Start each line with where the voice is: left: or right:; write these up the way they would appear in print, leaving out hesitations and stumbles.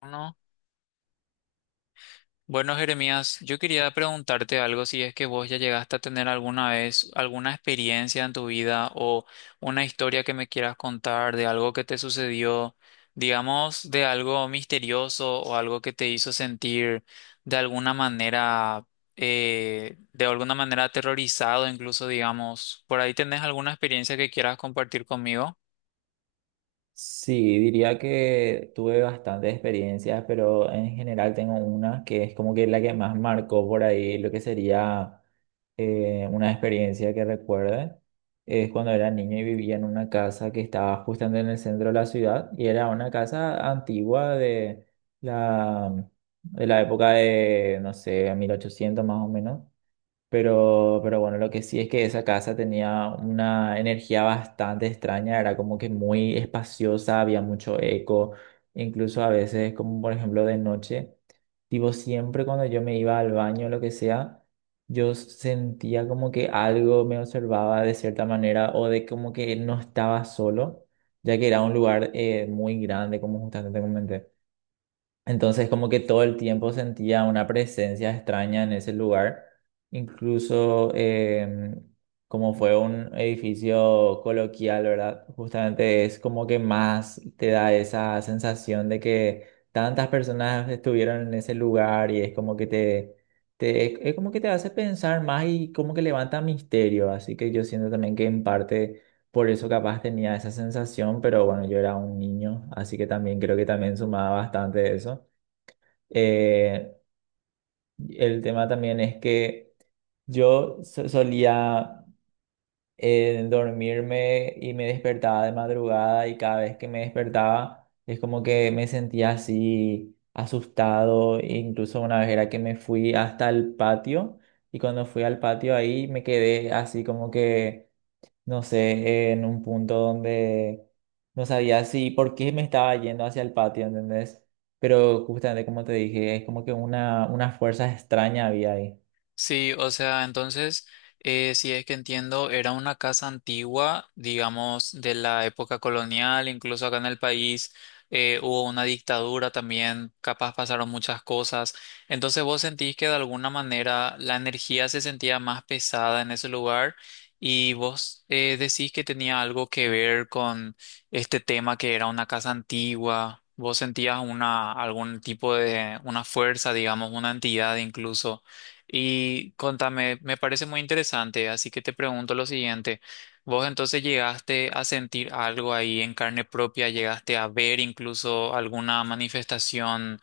left: Bueno, bueno, Jeremías, yo quería preguntarte algo, si es que vos ya llegaste a tener alguna vez alguna experiencia en tu vida o una historia que me quieras contar de algo que te sucedió, digamos, de algo misterioso o algo que te hizo sentir de alguna manera, aterrorizado, incluso, digamos, ¿por ahí tenés alguna experiencia que quieras compartir conmigo?
right: Sí, diría que tuve bastantes experiencias, pero en general tengo una que es como que la que más marcó por ahí lo que sería una experiencia que recuerde. Es cuando era niño y vivía en una casa que estaba justamente en el centro de la ciudad y era una casa antigua de la, la época de, no sé, 1800 más o menos. Pero bueno, lo que sí es que esa casa tenía una energía bastante extraña, era como que muy espaciosa, había mucho eco, incluso a veces, como por ejemplo de noche, tipo siempre cuando yo me iba al baño o lo que sea, yo sentía como que algo me observaba de cierta manera o de como que no estaba solo, ya que era un lugar muy grande, como justamente te comenté. Entonces como que todo el tiempo sentía una presencia extraña en ese lugar. Incluso como fue un edificio coloquial, ¿verdad? Justamente es como que más te da esa sensación de que tantas personas estuvieron en ese lugar y es como que es como que te hace pensar más y como que levanta misterio. Así que yo siento también que en parte... Por eso capaz tenía esa sensación, pero bueno, yo era un niño, así que también creo que también sumaba bastante eso. Eh, el tema también es que yo solía dormirme y me despertaba de madrugada y cada vez que me despertaba es como que me sentía así asustado. Incluso una vez era que me fui hasta el patio y cuando fui al patio ahí me quedé así como que no sé, en un punto donde no sabía si por qué me estaba yendo hacia el patio, ¿entendés? Pero justamente como te dije, es como que una fuerza extraña había ahí.
left: Sí, o sea, entonces, si es que entiendo, era una casa antigua, digamos, de la época colonial, incluso acá en el país hubo una dictadura también, capaz pasaron muchas cosas. Entonces, ¿vos sentís que de alguna manera la energía se sentía más pesada en ese lugar y vos decís que tenía algo que ver con este tema que era una casa antigua? ¿Vos sentías una, algún tipo de, una fuerza, digamos, una entidad incluso? Y contame, me parece muy interesante, así que te pregunto lo siguiente. ¿Vos entonces llegaste a sentir algo ahí en carne propia? ¿Llegaste a ver incluso alguna manifestación,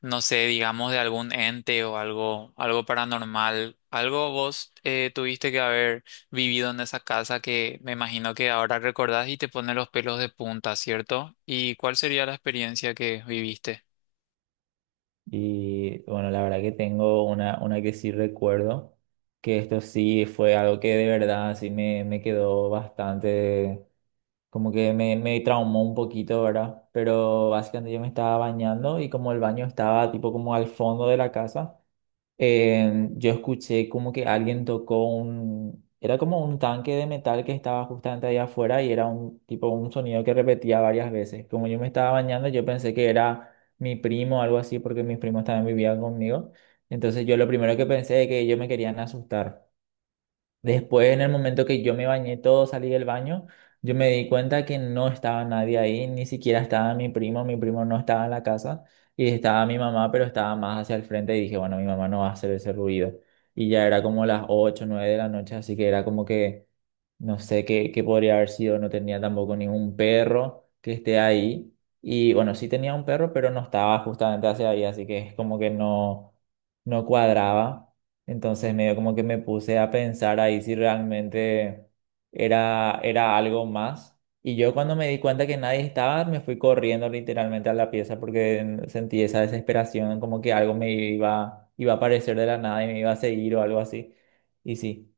left: no sé, digamos, de algún ente o algo, algo paranormal? ¿Algo vos tuviste que haber vivido en esa casa que me imagino que ahora recordás y te pone los pelos de punta, cierto? ¿Y cuál sería la experiencia que viviste?
right: Y bueno, la verdad que tengo una que sí recuerdo, que esto sí fue algo que de verdad sí me quedó bastante, como que me traumó un poquito, ¿verdad? Pero básicamente yo me estaba bañando y como el baño estaba tipo como al fondo de la casa. Yo escuché como que alguien tocó un, era como un tanque de metal que estaba justamente ahí afuera y era un tipo un sonido que repetía varias veces. Como yo me estaba bañando, yo pensé que era mi primo o algo así porque mis primos también vivían conmigo. Entonces yo lo primero que pensé es que ellos me querían asustar. Después, en el momento que yo me bañé todo, salí del baño, yo me di cuenta que no estaba nadie ahí, ni siquiera estaba mi primo no estaba en la casa y estaba mi mamá, pero estaba más hacia el frente y dije, bueno, mi mamá no va a hacer ese ruido. Y ya era como las 8, 9 de la noche, así que era como que no sé qué, qué podría haber sido, no tenía tampoco ningún perro que esté ahí. Y bueno, sí tenía un perro, pero no estaba justamente hacia ahí, así que es como que no, no cuadraba. Entonces medio como que me puse a pensar ahí si realmente era algo más. Y yo cuando me di cuenta que nadie estaba, me fui corriendo literalmente a la pieza porque sentí esa desesperación, como que algo me iba a aparecer de la nada y me iba a seguir o algo así. Y sí,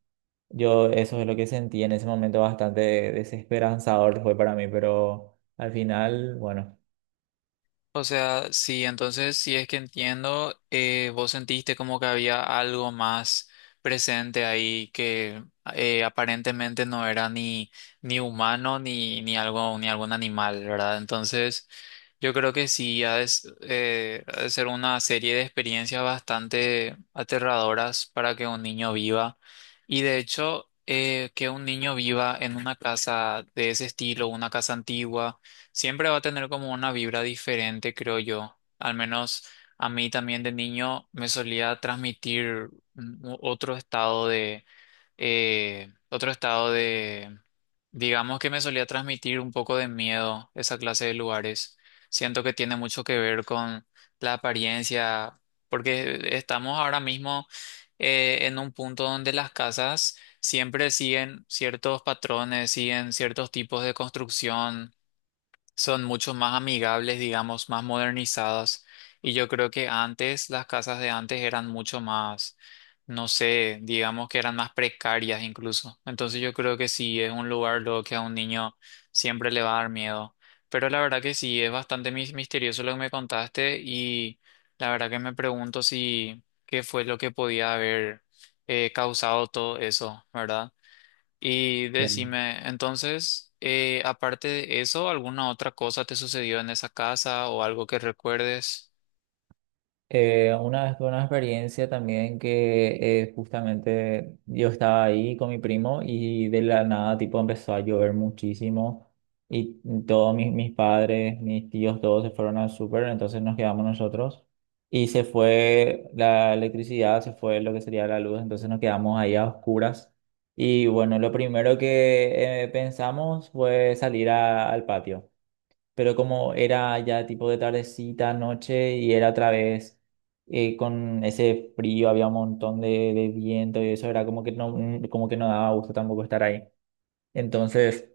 right: yo eso es lo que sentí en ese momento bastante desesperanzador fue para mí, pero al final, bueno.
left: O sea, sí, entonces si es que entiendo, vos sentiste como que había algo más presente ahí que aparentemente no era ni, ni humano ni, ni algo, ni algún animal, ¿verdad? Entonces, yo creo que sí, ha de ser una serie de experiencias bastante aterradoras para que un niño viva. Y de hecho, que un niño viva en una casa de ese estilo, una casa antigua siempre va a tener como una vibra diferente, creo yo. Al menos a mí también de niño me solía transmitir otro estado de, otro estado de, digamos que me solía transmitir un poco de miedo esa clase de lugares. Siento que tiene mucho que ver con la apariencia, porque estamos ahora mismo en un punto donde las casas siempre siguen ciertos patrones, siguen ciertos tipos de construcción, son mucho más amigables, digamos, más modernizadas. Y yo creo que antes, las casas de antes eran mucho más, no sé, digamos que eran más precarias incluso. Entonces yo creo que sí, es un lugar lo que a un niño siempre le va a dar miedo. Pero la verdad que sí, es bastante misterioso lo que me contaste y la verdad que me pregunto si qué fue lo que podía haber causado todo eso, ¿verdad? Y
right: Claro.
left: decime, entonces, aparte de eso, ¿alguna otra cosa te sucedió en esa casa o algo que recuerdes?
right: Una vez tuve una experiencia también que justamente yo estaba ahí con mi primo y de la nada tipo empezó a llover muchísimo y todos mis padres, mis tíos, todos se fueron al súper, entonces nos quedamos nosotros y se fue la electricidad, se fue lo que sería la luz, entonces nos quedamos ahí a oscuras y bueno, lo primero que pensamos fue salir al patio, pero como era ya tipo de tardecita, noche, y era otra vez con ese frío, había un montón de viento y eso era como que no daba gusto tampoco estar ahí. Entonces...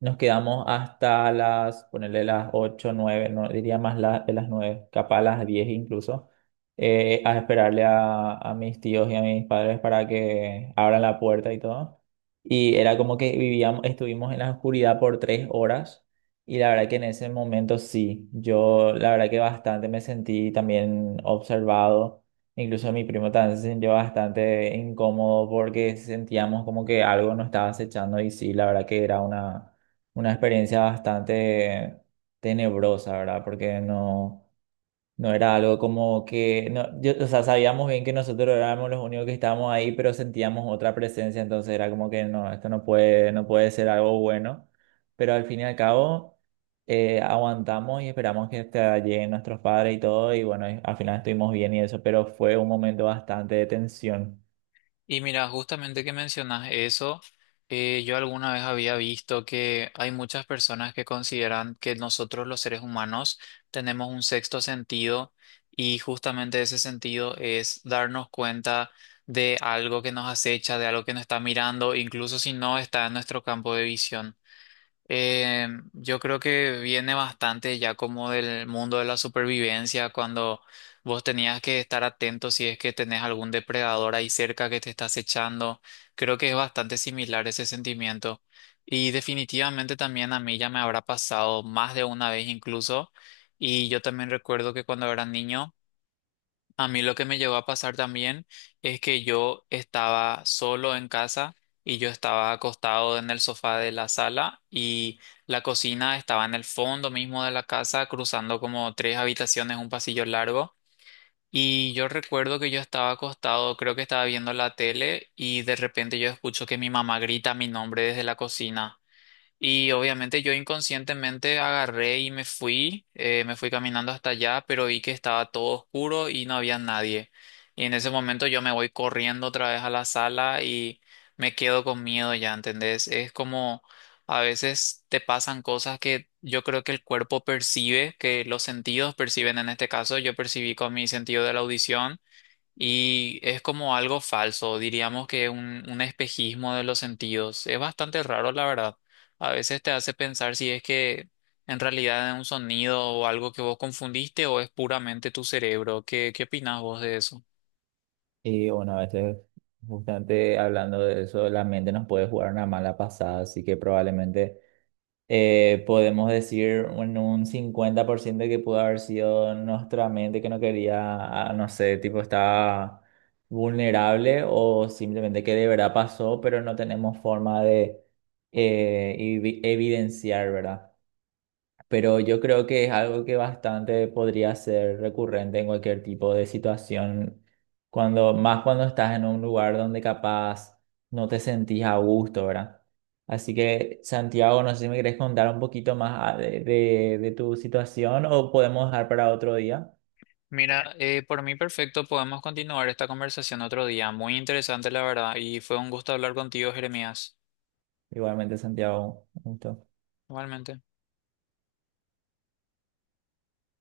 right: Nos quedamos hasta las, ponerle las 8, 9 no, diría más de las 9 capaz las 10 incluso, a esperarle a mis tíos y a mis padres para que abran la puerta y todo. Y era como que vivíamos, estuvimos en la oscuridad por 3 horas y la verdad que en ese momento sí, yo la verdad que bastante me sentí también observado, incluso mi primo también se sintió bastante incómodo porque sentíamos como que algo nos estaba acechando y sí, la verdad que era una experiencia bastante tenebrosa, ¿verdad? Porque no, no era algo como que, no, yo- o sea, sabíamos bien que nosotros éramos los únicos que estábamos ahí, pero sentíamos otra presencia, entonces era como que no, esto no puede, no puede ser algo bueno, pero al fin y al cabo aguantamos y esperamos que hasta lleguen nuestros padres y todo, y bueno, y al final estuvimos bien y eso, pero fue un momento bastante de tensión.
left: Y mira, justamente que mencionas eso, yo alguna vez había visto que hay muchas personas que consideran que nosotros los seres humanos tenemos un sexto sentido y justamente ese sentido es darnos cuenta de algo que nos acecha, de algo que nos está mirando, incluso si no está en nuestro campo de visión. Yo creo que viene bastante ya como del mundo de la supervivencia, cuando vos tenías que estar atento si es que tenés algún depredador ahí cerca que te está acechando. Creo que es bastante similar ese sentimiento. Y definitivamente también a mí ya me habrá pasado más de una vez incluso. Y yo también recuerdo que cuando era niño a mí lo que me llegó a pasar también es que yo estaba solo en casa y yo estaba acostado en el sofá de la sala y la cocina estaba en el fondo mismo de la casa, cruzando como tres habitaciones, un pasillo largo. Y yo recuerdo que yo estaba acostado, creo que estaba viendo la tele y de repente yo escucho que mi mamá grita mi nombre desde la cocina. Y obviamente yo inconscientemente agarré y me fui caminando hasta allá, pero vi que estaba todo oscuro y no había nadie. Y en ese momento yo me voy corriendo otra vez a la sala y me quedo con miedo ya, ¿entendés? Es como a veces te pasan cosas que yo creo que el cuerpo percibe, que los sentidos perciben en este caso. Yo percibí con mi sentido de la audición y es como algo falso, diríamos que un espejismo de los sentidos. Es bastante raro, la verdad. A veces te hace pensar si es que en realidad es un sonido o algo que vos confundiste o es puramente tu cerebro. ¿Qué, qué opinás vos de eso?
right: Y bueno, a veces, justamente hablando de eso, la mente nos puede jugar una mala pasada, así que probablemente podemos decir en un 50% que pudo haber sido nuestra mente que no quería, no sé, tipo estaba vulnerable o simplemente que de verdad pasó, pero no tenemos forma de evidenciar, ¿verdad? Pero yo creo que es algo que bastante podría ser recurrente en cualquier tipo de situación, cuando, más cuando estás en un lugar donde capaz no te sentís a gusto, ¿verdad? Así que, Santiago, no sé si me querés contar un poquito más de tu situación o podemos dejar para otro día.
left: Mira, por mí perfecto, podemos continuar esta conversación otro día. Muy interesante, la verdad, y fue un gusto hablar contigo, Jeremías.
right: Igualmente, Santiago, un gusto.
left: Igualmente.